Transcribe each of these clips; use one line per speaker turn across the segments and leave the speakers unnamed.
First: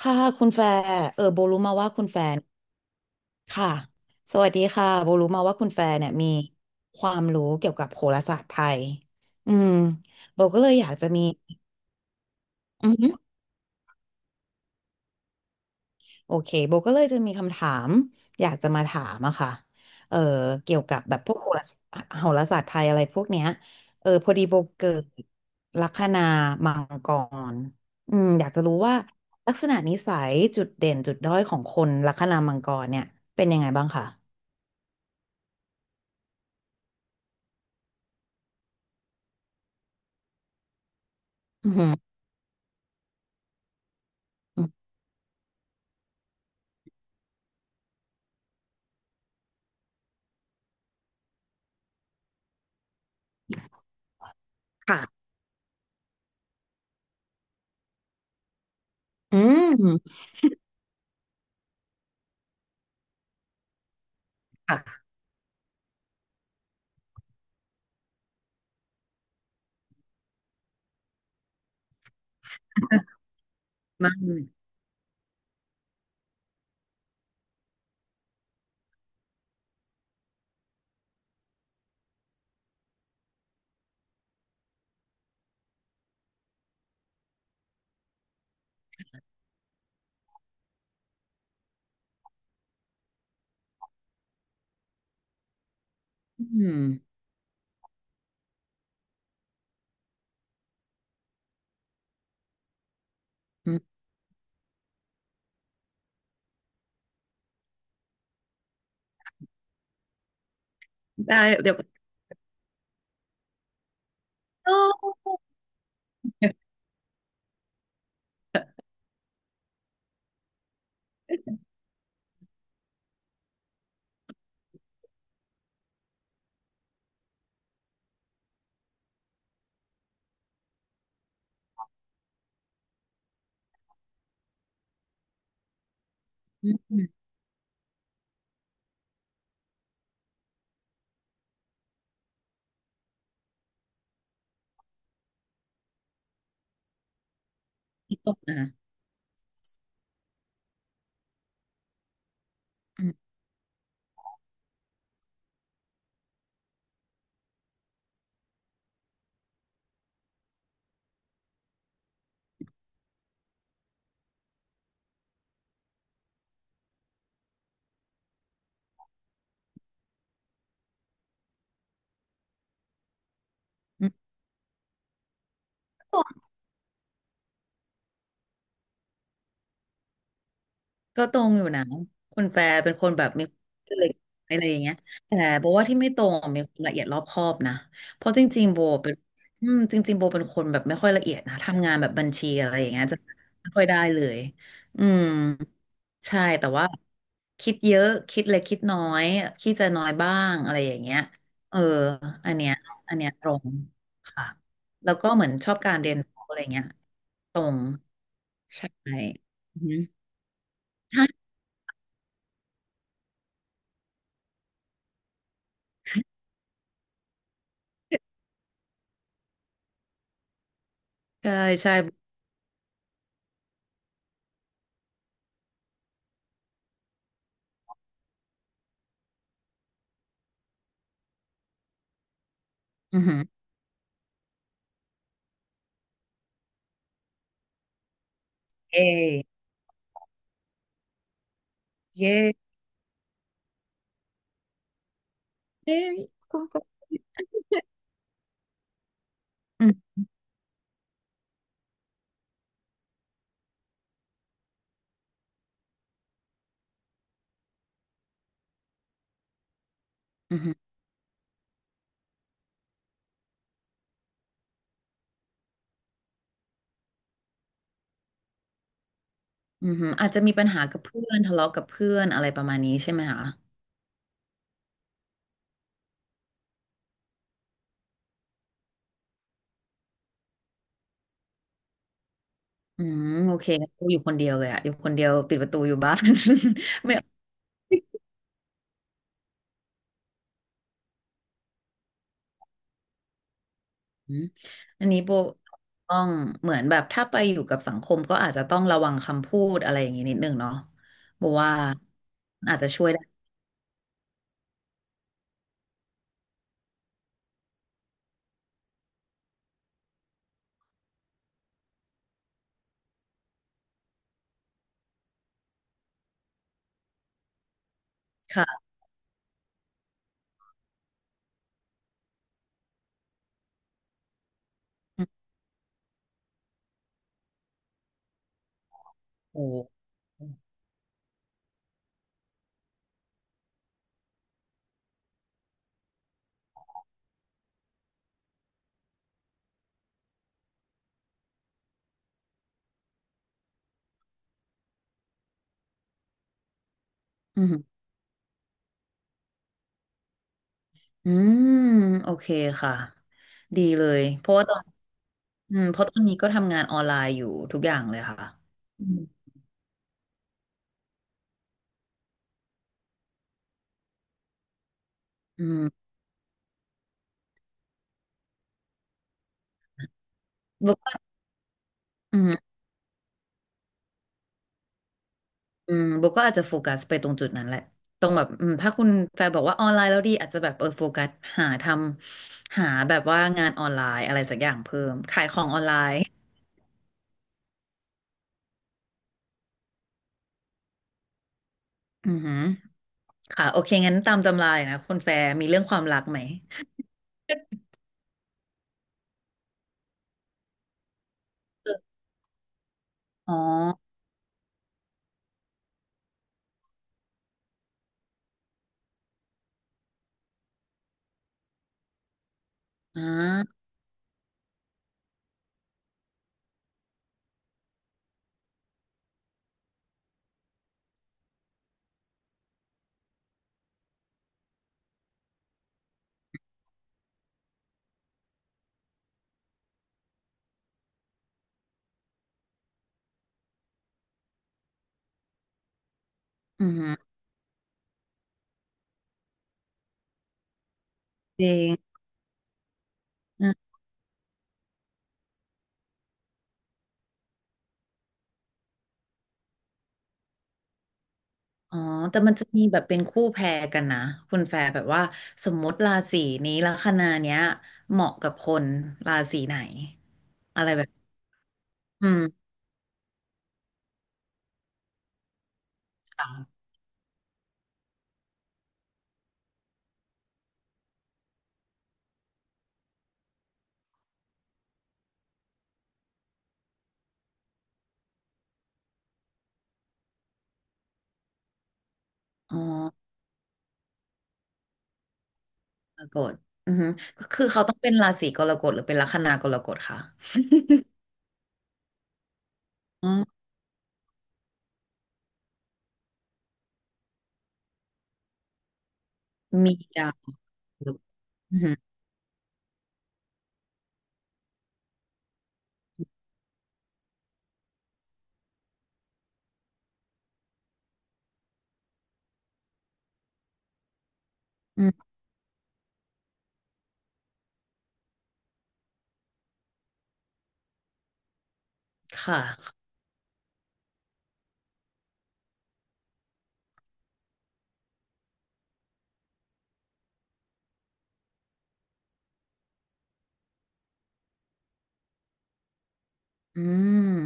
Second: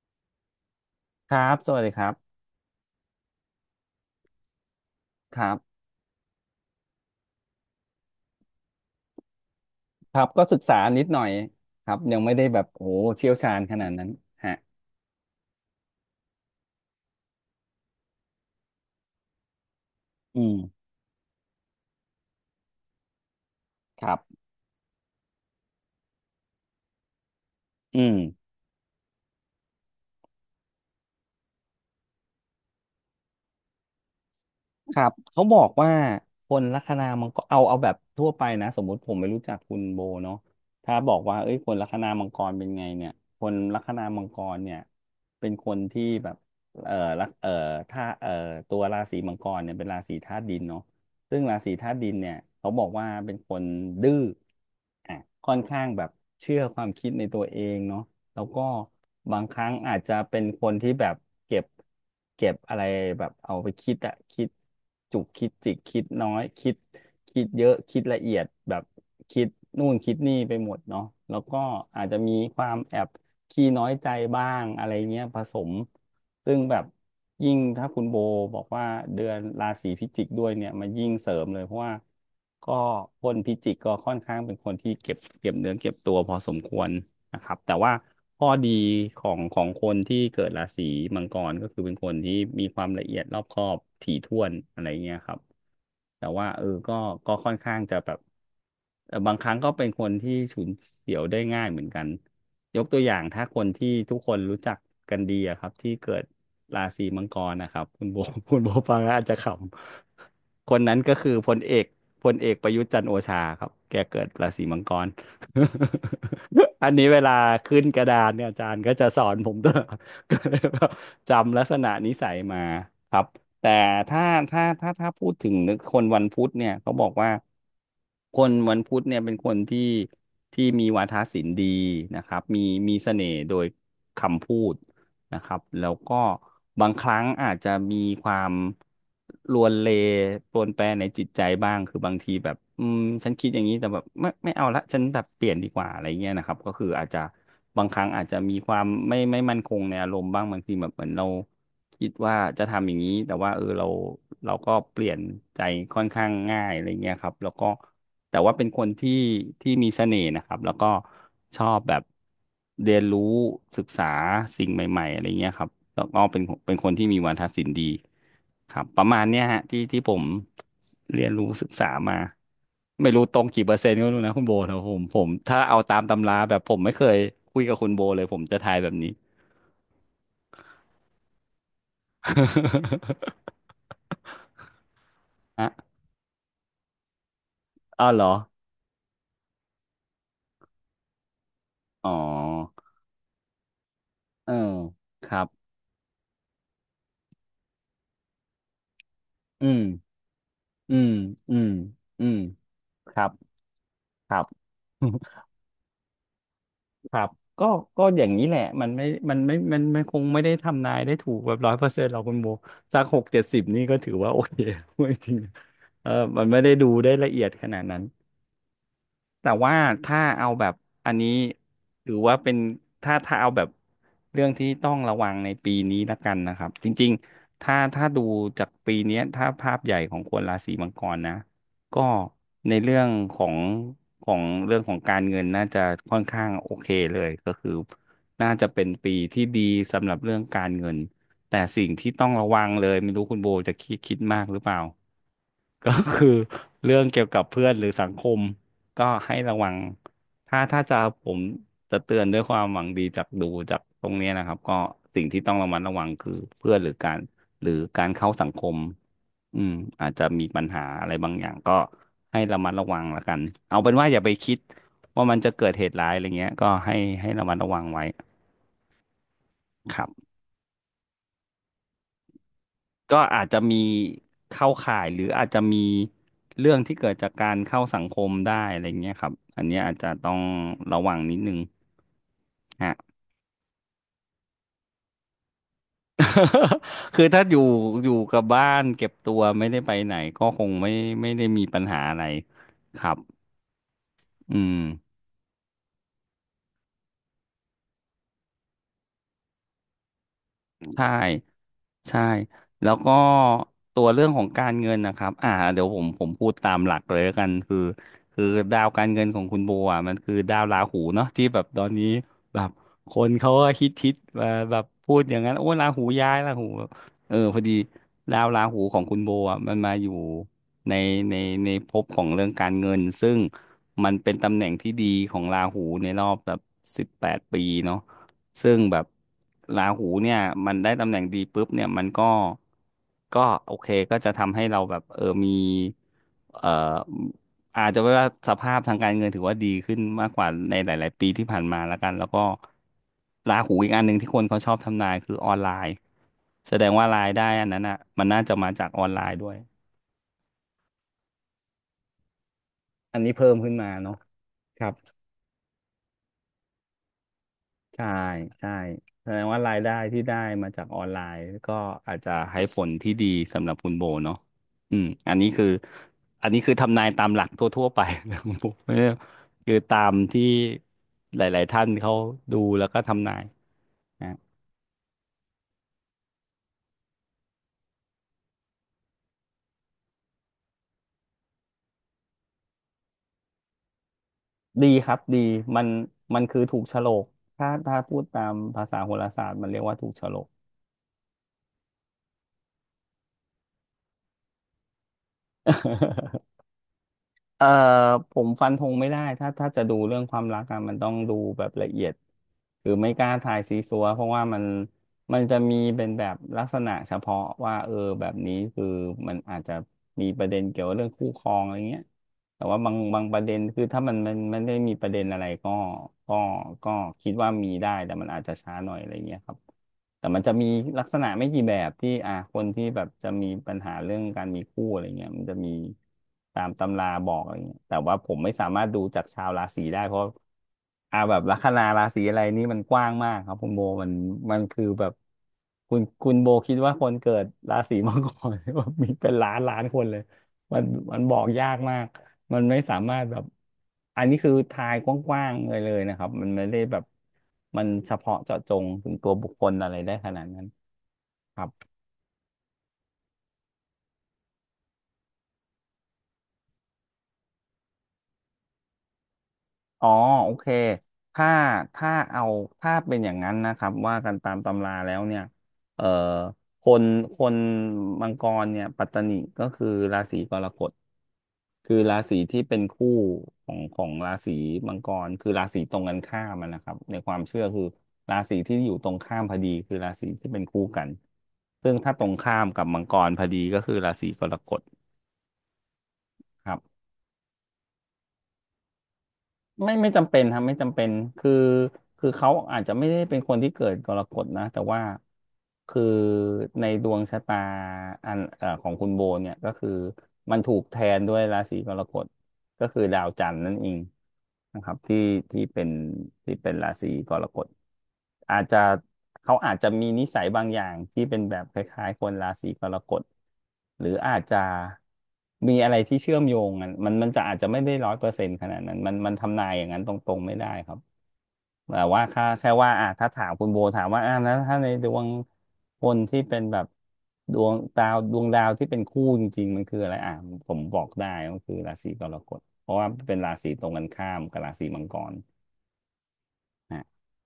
ค่ะคุณแฟร์
ค
โบ
รับ
รู้
ส
มา
วัสดี
ว่า
ค
คุณ
รั
แฟ
บ
นค่ะสวัสดีค่ะโบรู้
ค
มา
รั
ว่าคุณแฟ
บ
นเนี่ยมีความรู้เกี่ยวกับโหราศาสตร์ไทยอืม
ครับ
โบ
ก็ศึ
ก็
ก
เลย
ษา
อยาก
นิด
จะ
หน่
มี
อยครับยังไม่ได้แบบโอ้
อื
โห
อหือ
เชี่ยวชาญขนาดนั้นฮะ
โอเคโบก็เลยจะมีคำถามอยากจะมาถามอะค่ะเออ
อืม
เกี่ยวกับแบบพวกโหราศาสตร์โหราศาสตร์ไทยอะไรพวกเนี้ย
ครั
พอดี
บ
โบเกิดลัคนามังกร
อืม
อืมอยากจะรู้ว่าลักษณะนิสัยจุดเด่นจุดด้อยของคนลัคนามังกรเนี่ยเป็นยังไงบ้างคะ
ครับเขาบอกว่าคนลัคนามังกรเอาแบบทั่วไปนะสมมุติผมไม่รู้จักคุณโบเนาะถ้าบอกว่าเอ้ยค
อื
นลัคนา
ม
มังกรเป็นไงเนี่ยคนลัคนามังกรเนี่ยเป็นคนที่แบบเอ่อลักเอ่อถ้าเอ่อตัวราศีมังกรเนี่ยเป็นราศีธาตุดินเนาะซึ่งราศีธาตุดินเนี่ยเขาบอกว่าเป็นคนดื้ออ่ะ
ค่ะ
ค่อนข้างแบบเชื่อความคิดในตัวเองเนาะ แล้วก็
อื
บางครั้งอาจจะ
ม
เป็นคนที่แบบเก็บอะไรแบบเอาไปคิดอะคิด
ค่ะ
จุกคิดจิกคิดน้อยคิดคิดเยอะคิดละเอียดแบบคิดนู่นคิดนี่ไปหมดเนาะแล้วก็อาจจะมีความแอบขี้น้อยใจ
มา
บ้างอะไรเงี้ยผสม ซึ่งแบบยิ่งถ้าคุณโบบอกว่าเดือนราศีพิจิกด้วยเนี่ยมันยิ่งเสริมเลยเพราะว่าก็คนพิจิกก็ค่อนข้างเป็นคนที่เก็บเก็บเนื้อเก็บตัวพอสมควรนะครับแต่ว่าข้อดีของคนที่เกิดราศีมังกรก็คือเป็นคนที่มีความละเอียดรอบคอบถี่ถ้วนอะไรเงี้ยครับแต่
อื
ว่าเออ
ม
ก็ค่อนข้างจะแบบ บางครั้งก็เป็นคนที่ฉุนเฉียวได้ง่ายเหมือนกันยกตัวอย่างถ้าคน
อื
ที่
ม
ทุกคนรู้จักกันดีอะครับที่เกิดราศีมังกรนะครับคุณโบ คุณโบฟังแล้วอาจจะขำคนนั้นก็คือ
ได้
พล
เดี๋
เอ
ยวก็
กพลเอกประยุทธ์จันทร์โอชาครับแกเกิดราศีมังกร อันนี้เวลาขึ้นกระดานเนี่ยอาจารย์ก็จะสอนผมตลอด ก็เลยแบบจำลักษณะนิสัยมาครับ แต่ถ้าถ้าพูดถึงคนวันพุธเนี่ยเขาบอกว่าคนวันพุธเนี่ยเป็นคนที่ที่มีวาทศิลป์ดีนะครับมีเสน่ห์โดยคำพูด นะครับแล้วก็บางครั้งอาจจะมีความลวนเลปรวนแปรในจิตใจบ้างคือบางทีแบบอืมฉันคิดอย่างนี้แต่แบบไม่เอาละฉันแบบเปลี่ยนดีกว่าอะไรเงี้ยนะครับก็คืออาจจะบางครั้ง
นิด
อาจ
ต่
จะ
น
มีค
นะ
วามไม่มั่นคงในอารมณ์บ้างบางทีแบบเหมือนเราคิดว่าจะทำอย่าง
อื
นี้
ม
แต่ว่าเออเราก็เปลี่ยนใจค่อนข้างง่ายอะไรเงี้ยครับแล้วก็ แต่ว่าเป็นคนที่ที่มีเสน่ห์นะครับแล้วก็ชอบแบบเรียนรู้ศึกษาสิ่งใหม่ๆอะไรเงี้ยครับแล้วก็เป็นคนที่มีวาทศิลป์ดีครับประมาณเนี้ยฮะที่ที่ผมเรียนรู้ศึกษามาไม่รู้ตรงกี่เปอร์เซ็นต์ก็
อื
ไม่รู้
ม
นะคุณโบแต่ผมถ้าเอาตามตำราแบบผมไม่เคยคุยกับคุณโบเลยผมจะทายแบบนี้
ก็ตรงอยู่นะคุณแฟร์เป็นคนแบบมีความเล็กอะไรอย่างเงี้ยแต่ โบ
อ่ะ
ว่าที่ไม่ตรงอะมีความละเอียดรอบคอบนะ
อ้าวเหร
เพ
อ
ราะจริงๆโบเป็นคนแบบไม่ค่อยละเอียดนะทำงานแบ
อ๋อ
บบัญชีอะไรอย่างเงี้ยจะไม่ค่อยได้เลย
เออ
อืม
ครับ
ใช่แต่ว่าคิดเยอะคิดเล็กคิดน้อย
อื
คิด
ม
จะน้อยบ้างอะไรอ
อื
ย่าง
ม
เงี้ย
อืม
เออ
อืม
อันเนี้ย
ค
อัน
รั
เนี้
บ
ยตรง
ครั
ค่ะ
บ
แล้วก็เห มือนชอบการเรียนรู้อะไรเงี้ย
ครับ
ตร
ก็
ง
ก็อย่างนี้แหละมั
ใช่
นไม่มันไม่มั
อือ
น
ฮึ
มันคงไม่ได้ทำนายได้ถู ก
ใช
แบบร้อยเปอร์เซ็นต์หรอกคุณโบสักหกเจ็ดสิบนี่ก็ถือว่าโอเค พูดจริงๆเออมันไม่ได้ดูได้ละเอียดขนาดนั้น แต่ว่าถ้าเอาแบบอันนี้
่ใช่
ถือว่าเป็นถ้าเอาแบบเรื่องที่ต้องระวังในปีนี้ละกันนะครับจริงๆถ้าดูจากปีเนี้ยถ้าภาพใหญ่ของคนราศีมังกรนะก็ในเรื่อง
อือ
ข
หือ
องของเรื่องของการเงินน่าจะค่อนข้างโอเคเลยก็คือน่าจะเป็น
เ
ปีที่
อ
ดีสำหรับเรื่องการเงินแต่สิ่งที่ต้อง
เย่
ระวังเลยไม่รู้คุณโบจะคิดมากหรือเปล่า ก็
เอ้ย
คือ
ก็
เรื่องเกี่ยวกับเพื่อนหรือสังคมก็ให้ระวัง
อืม
ถ้าถ้าจะผมจะเตือนด้วยความหวังดีจากดูจากตรงเนี้ยนะครับก็สิ่งที่ต้องระมัดระวังคือเพื่อนหรือการเข้าสังคมอืมอาจจะมี
อื
ปั
อ
ญ
หือ
หาอะไรบางอย่างก็ให้ระมัดระวังละกันเอาเป็นว่าอย่าไปคิดว่ามันจะเกิดเหตุร้ายอะไรเงี้ยก็ให้ระมัดระวังไว้
อือ
ครั
หื
บ
ออาจจะมีปัญหากับเพื่อนทะเลาะกับเพื่อนอะไรประมาณนี้ใช่
ก็
ไหมคะ
อาจจะมีเข้าข่ายหรืออาจจะมีเรื่องที่เกิดจากการเข้าสังคมได้อะไรเงี้ยครับอันเนี้ยอาจจะต้องระวังนิดนึงฮะ
อืม โอเคงั้นกูอยู่คนเดียวเลยอะอยู่คนเดียวปิดประตูอยู่บ้าน ไม่
คือถ้าอยู่กับบ้านเก็บตัวไม่ได้ไปไหนก็คงไม่ได้มีปัญหาอะไรครับ
อืม
อืม
อันนี้โบต้องเหมือนแบบถ้าไปอยู่กับสังคมก็อาจจะต้องระวังคำพูดอะไรอย่างนี้นิดนึงเนาะ
ใช่
โบว่า
ใช่
อาจจะ
แล้ว
ช่วย
ก็
ได้
ตัวเรื่องของการเงินนะครับอ่าเดี๋ยวผมพูดตามหลักเลยแล้วกันคือดาวการเงินของคุณโบอ่ะมันคือดาวราหูเนาะที่แบบตอนนี้แบบคนเขาก็คิดแบบพูดอย่างนั้นโอ้ราหูย้ายราหูเออพอดีดาวราหู
ค่ะ
ของคุณโบอ่ะมันมาอยู่ในในในภพของเรื่องการเงินซึ่งมันเป็นตำแหน่งที่ดี
อื
ของ
ม
ราหูในรอบแบบ18 ปีเนาะ ซึ่งแบบ
โอ้
ราหูเนี่ย
อ
มันได้ตำแหน่งดีปุ๊บเนี่ยมันก็โอเคก็จะทำให้เราแบบเออมีเอ่ออาจจะว่าสภาพทางการเงินถือว่าดีขึ้นมากกว่าในหลายๆปีที่ผ่านมาแล้วกันแล้วก็ราหูอีกอันหนึ่งที่คนเขาชอบทำนายคือออนไลน์แสดงว่ารายได้
ื
อันนั้น
ม
อ่ะมันน่าจะมาจากออนไลน์ด้วย
อืมโอเคค่ะ
อันนี้เพิ่มขึ้น
ดี
มา
เล
เนาะ
ยเพราะว่าตอ
ค
น
รับ
อืมเพราะตอนนี้ก็ทำงานออนไลน์อยู่ทุกอย่าง
ใช่
เลยค่ะ
ใช่
อืม
แสดงว่ารายได้ที่ได้มาจากออนไลน์ก็อาจจะให้ผลที่ดีสำหรับคุณโบเนาะอืมอันนี้
อื
คือ
ม
อันนี้คือทำนายตามหลักทั่วๆไป นะคุณโบไม่ได้คือตามที่
โบก็
หลายๆท่านเขา
อื
ดู
ม
แล้วก็ทำนายนะ
โบก็อาจจะโฟกัสไปตรงจุดนั้นแหละตรงแบบถ้าคุณแฟนบอกว่าออนไลน์แล้วดีอาจจะแบบโฟกัสหาทำหาแบบว่างานออนไลน์อะไรสักอย่าง
ดี
เพิ่
ค
ม
รับดี
ขายของอ
มั
อน
น
ไลน์
มันคือถูกโฉลกถ้าพูดตามภาษาโหราศาสตร์มันเรียกว่าถูกโฉลก
อือหือค่ะโอเคงั้นตามตำราเลยนะคุณแฟร์มีเรื่องความรักไหม
เอ่อผมฟันธงไม่ได้ถ้าจะดูเรื่องความรักอะมันต้องดูแบบละเอียดหรือไม่กล้า
อ๋
ทา
อ
ยซีซัวเพราะว่ามันจะมีเป็นแบบลักษณะเฉพาะว่าเออแบบนี้คือมันอาจจะมีประเด็นเกี่ยวกับเรื่องคู่ครองอะไรเงี้ยแต่ว่าบางบา
อ่
งประเด็น
า
คือถ้ามันไม่ได้มีประเด็นอะไรก็ก็ก็คิดว่ามีได้แต่มันอาจจะช้าหน่อยอะไรเงี้ยครับ แต่มันจะมีลักษณะไม่กี่แบบที่คนที่แบบจะมีปัญหาเรื่องการมีคู่อะไรเงี้ยมันจะมีตามตำราบอกอะไรเงี้ยแต่ว่าผมไม่สามารถดูจากชาวราศีได้เพราะแบบลัคนาราศีอะไรนี่มันกว้างมากครับคุณโบมันมันคือแบบคุณโบคิด
อื
ว่า
อ
ค
หื
น
อ
เกิดราศีมังกร ว่ามีเป็นล้านล้านคนเลยมันมันบอก
จ
ยา
ริ
ก
ง
มาก มันไม่สามารถแบบอันนี้คือทายกว้างๆเลยนะครับมันไม่ได้แบบมันเฉพาะเจาะจงถึงตัวบุคคลอะไรได้ขนาดนั้นครับ
อ๋อแต่มันจะมีแบบเป็นคู่แพรกันนะคุณแฟร์แบบว่าสมมติราศีนี้ลัคนาเนี้ยเหมาะกับคนราศีไหน
อ๋อโอเค
อะไรแบบ
ถ้าถ้า
อื
เอา
ม
ถ้าเป็นอย่างนั้นนะครับว่ากันตามตำราแล้วเนี่ยเอ่อ
ค่ะ
คนคนมังกรเนี่ยปัตตนิก็คือราศีกรกฎ คือราศีที่เป็นคู่ของราศีมังกรคือราศีตรงกันข้ามอะนะครับในความเชื่อคือราศีที่อยู่ตรงข้ามพอดีคือราศีที่เป็นคู่กันซึ่งถ้าตรงข้าม
อ๋อ
กับมังกรพอดีก็คือราศีกรกฎ
กรกฎ
ครับ
อือฮึก็คือเขาต้องเป็นราศีกรกฎหรือเป็นลัคนากรก
ไม่
ฎ
ไม่
ค่ะ
จำเป็นครับไม่จำเป็นคือคือเขาอาจจะไม่ได้
อื
เป็นคน
ม
ที่เกิดกรกฎนะแต่ว่าคือในดวงชะตาอันของคุณโบเนี่ยก็คือ
มีดาว
มันถูกแทนด้วยราศี
อือ
ก
ฮึ
รกฎ ก็คือดาวจันทร์นั่นเองนะครับที่ที่เป็นที่เป็นราศีกรกฎอาจจะเขาอาจจะมีนิสัยบางอย่างที่เป็นแบบคล้ายๆคนราศีกรกฎหรืออาจจะ
อืม
มีอะไรที่เชื่อมโยงกันมันจะอาจจะไม่ได้100%ขนาดนั้นมันทำนายอย่างนั้นตรงๆไม่ได้ครับ แต่ว่าค่า
ค่ะ
แค่ว่าอ่ะถ้าถามคุณโบถามว่าอ่ะแล้วถ้าในดวงคนที่เป็นแบบดวงดาวที่เป็นคู่จริงๆมันคืออะไรอ่ะผมบอกได้ก็คือราศีกรกฎเพราะว่าเป็นราศีตรงกันข้ามกับราศีมังกร
อื
นะ
ม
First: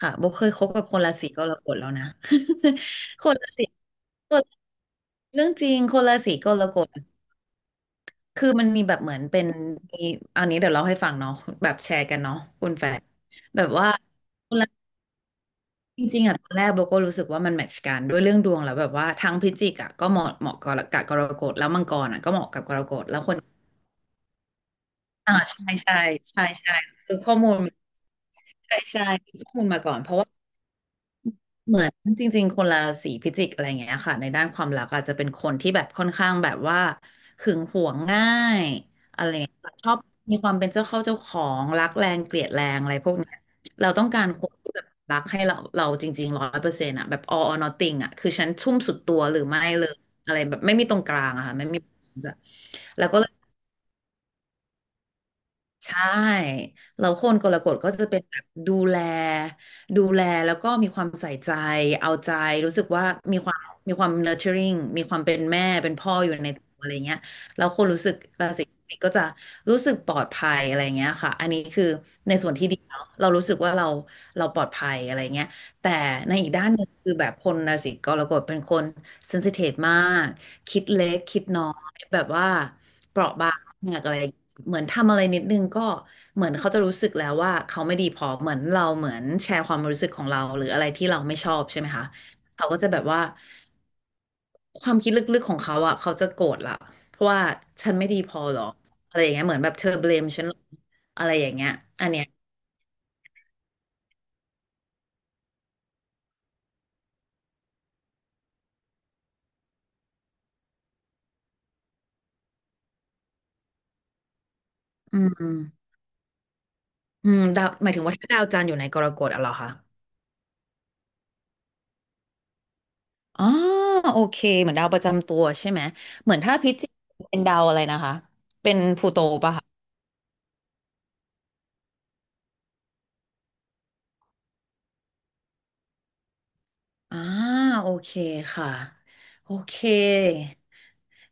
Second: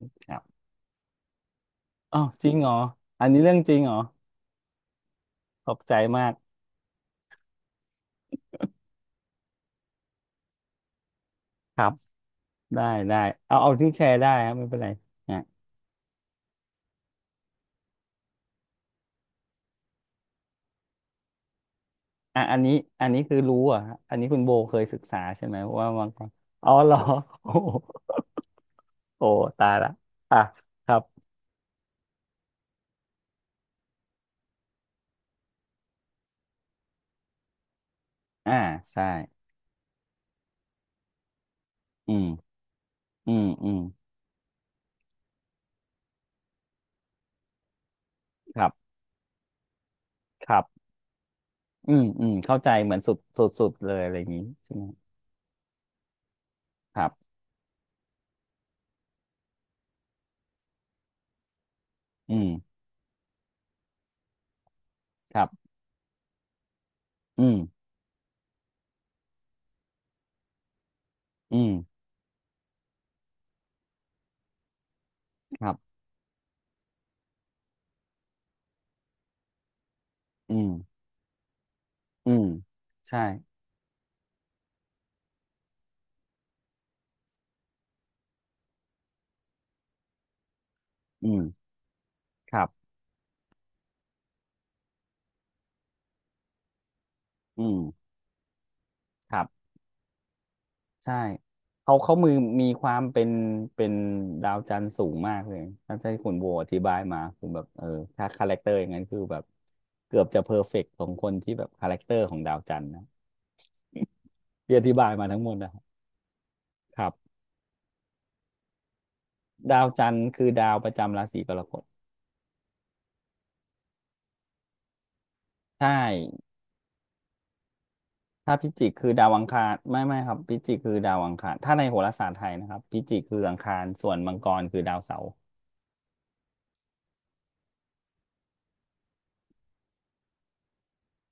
ค่ะโบ
ครั
เคยค
บ
บกับคนราศีกรกฎแล้วนะ
อ๋อจริงเหรอ
ค
อัน
น
นี้
รา
เรื่อง
ศี
จริงเหรอ
คนเรื่องจ
ข
ริ
อ
ง
บใจ
คนรา
มา
ศี
ก
กรกฎ คือมันมีแบบเหมือนเป็นมีอันนี้เดี๋ยวเล่าให้ฟังเนาะแบบ
ครั
แช
บ
ร์กันเนาะคุณ
ได้
แฟน
ได้เอา
แบบ
เอา
ว่า
ที่แชร์ได้ครับไม่เป็นไร
จริงๆอ่ะตอนแรกโบก็รู้สึกว่ามันแมทช์กันด้วยเรื่องดวงแล้วแบบว่าทั้งพิจิกอ่ะก็เหมาะเหมาะกับกรกฎแล้วมังกรอ่ะก็เห
อ่ะ
มาะ
อั
กั
น
บก
นี้
รกฎ
อัน
แล้
นี้
วค
คื
น
อรู้เหรอ่ะอันนี้คุณโบเคยศึกษา
อ่า
ใช่ไหม
ใช่
ว่า
ใช่
มังกร
ใช่
อ๋อ
ใช่
เหรอ
คือข้อ
โอ้
มูล
โห
ใช่ใช่
โอ้
มข้อมู
ตา
ล
ย
มา
ละ
ก่อนเพราะว่า
อ่ะครับ
เหมือนจริงๆคนราศีพิจิกอะไรอย่างเงี้ยค่ะในด้านความรักอาจจะเป็นคนที่แบบค่อนข้างแบบว่าหึงหวงง่า
อ่า
ย
ใช่
อะไรอย่างเงี้ยชอบมีความเป็นเจ้าเข้าเจ้าของรักแร
อื
ง
ม
เกลียดแรงอะไรพวก
อื
เนี้ย
มอืม
เราต้องการคนที่แบบรักให้เราเราจริงๆร้อยเปอร์เซ็นต์อะแบบ all or nothing อะคือฉัน
ครั
ทุ่ม
บ
สุดตัวหรือไม่เลยอะไร
ค
แบ
รั
บไม่
บ
มีตรงกลางอะค่ะไม่มี
อืมอืมเข้าใจเหมือน
แล้ว
สุ
ก็
ด
เลย
สุดสุดเลยอะไรอย่างนี้ใช่ไหม
ใช่
ค
แล้
รั
วค
บ
นกรกฎก็จะเป็นแบบดูแลดูแลแล้วก็มีความใส่ใจเอาใจ
อืม
รู้สึกว่ามีความมีความ nurturing มีความ
ค
เป็น
รั
แม่
บ
เป็นพ่ออยู่ในตัวอะไรเงี้ย
อืม
แล้วคนรู้สึกราศีสิงห์ก็จะรู้สึกปลอดภัยอะไรเงี้ยค่ะอัน
อื
นี้คือ
ม
ในส่วนที่ดีเนาะเรารู้สึกว่าเราเราปลอดภัยอะไรเงี้ย
ครั
แต่
บ
ในอีกด้านหนึ่งคือแบบคนราศีกรกฎเป็นคน sensitive มาก
อื
คิด
ม
เล็กคิดน้อยแบบ
อืม
ว่า เป
ใช่
ราะบางมากอะไรเหมือนทำอะไรนิดนึงก็เหมือนเขาจะรู้สึกแล้วว่าเขาไม่ดีพอเหมือนเราเหมือนแชร์ความรู้สึกของเราหรืออะไรที่เรา
อื
ไม่
ม
ชอบใช่ไหมคะ
ครั
เขา
บ
ก็จะแบบว่าความคิดลึกๆของเขาอ่ะเขาจะโกรธละเพราะว่า
อืม
ฉันไม่ดีพอหรออะไรอย่า
ค
ง
รั
เงี้ย
บ
เหมือนแบบเธอเบลมฉันหรอ
ใช่
อะไรอย่างเงี้ย
เขา
อัน
เขา
เนี้ย
มือมีความเป็นเป็นดาวจันทร์สูงมากเลยถ้าที่คุณโบอธิบายมาคือแบบเออถ้าคาแรคเตอร์อย่างนั้นคือแบบเกือบจะเพอร์เฟกต์ของคนที่แบบคาแรคเตอร์ของดาวจันทร์นะที่อธิบาย
อื
มาทั้งหมดนะครับ
ม
ครั
อื
บ
มดาวหมายถึงว่าถ้าดาวจันทร์อยู่ในกรกฎอะเหรอคะ
ดาวจันทร์คือดาวประจำราศีกรกฎ
อ๋อโอเคเหมือนดาวประจำตัวใช่ไหม
ใช่
เหมือนถ้าพิจิกเป็นดาวอะไรนะคะ
ถ้าพิ
เป็น
จิก
พลู
คือ
โต
ดาวอัง
ปะ
คา
คะ
รไม่ครับพิจิกคือดาวอังคารถ้าในโหราศาสตร์ไทยนะครับพิจิกคืออังคารส่วนมังกรคือดาวเสาร์
อ่าโอเคค่ะโอเค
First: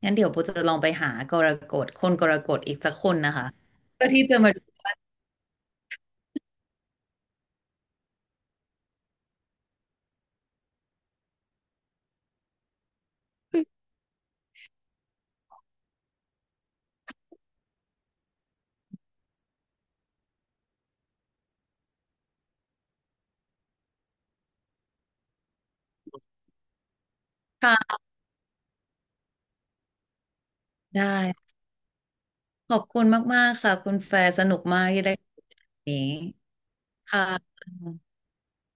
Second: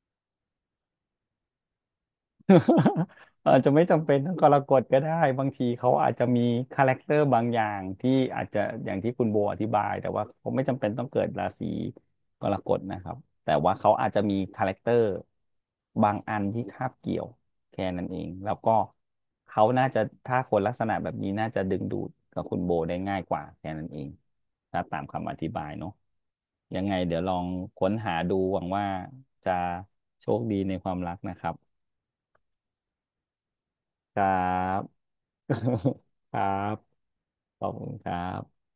งั้นเดี๋ยวโบจะลองไปหากรกฎคนกรกฎอีกสักคนนะ คะ
อาจจะไม่จำ
เพื่อ
เป็น
ที่
ต้อ
จะ
งก
มา
ร
ดู
กฎก็ได้บางทีเขาอาจจะมีคาแรคเตอร์บางอย่างที่อาจจะอย่างที่คุณโบอธิบายแต่ว่าเขาไม่จำเป็นต้องเกิดราศีกรกฎนะครับแต่ว่าเขาอาจจะมีคาแรคเตอร์บางอันที่คาบเกี่ยวแค่นั้นเองแล้วก็เขาน่าจะถ้าคนลักษณะแบบนี้น่าจะดึงดูดกับคุณโบได้ง่ายกว่าแค่นั้นเองถ้าตามคำอธิบายเนาะยังไงเดี๋ยวลองค้น
ค่ะ
หาดูหวังว่าจะโชคดีในความ
ได
รักนะครั
้
บ
ขอบคุณมากๆค่ะคุณแฟ
ครั
ร์สนุก
บ
มากที่ได้คุยกันวันนี้
ครับ
ค่ะ
ขอบคุณครับ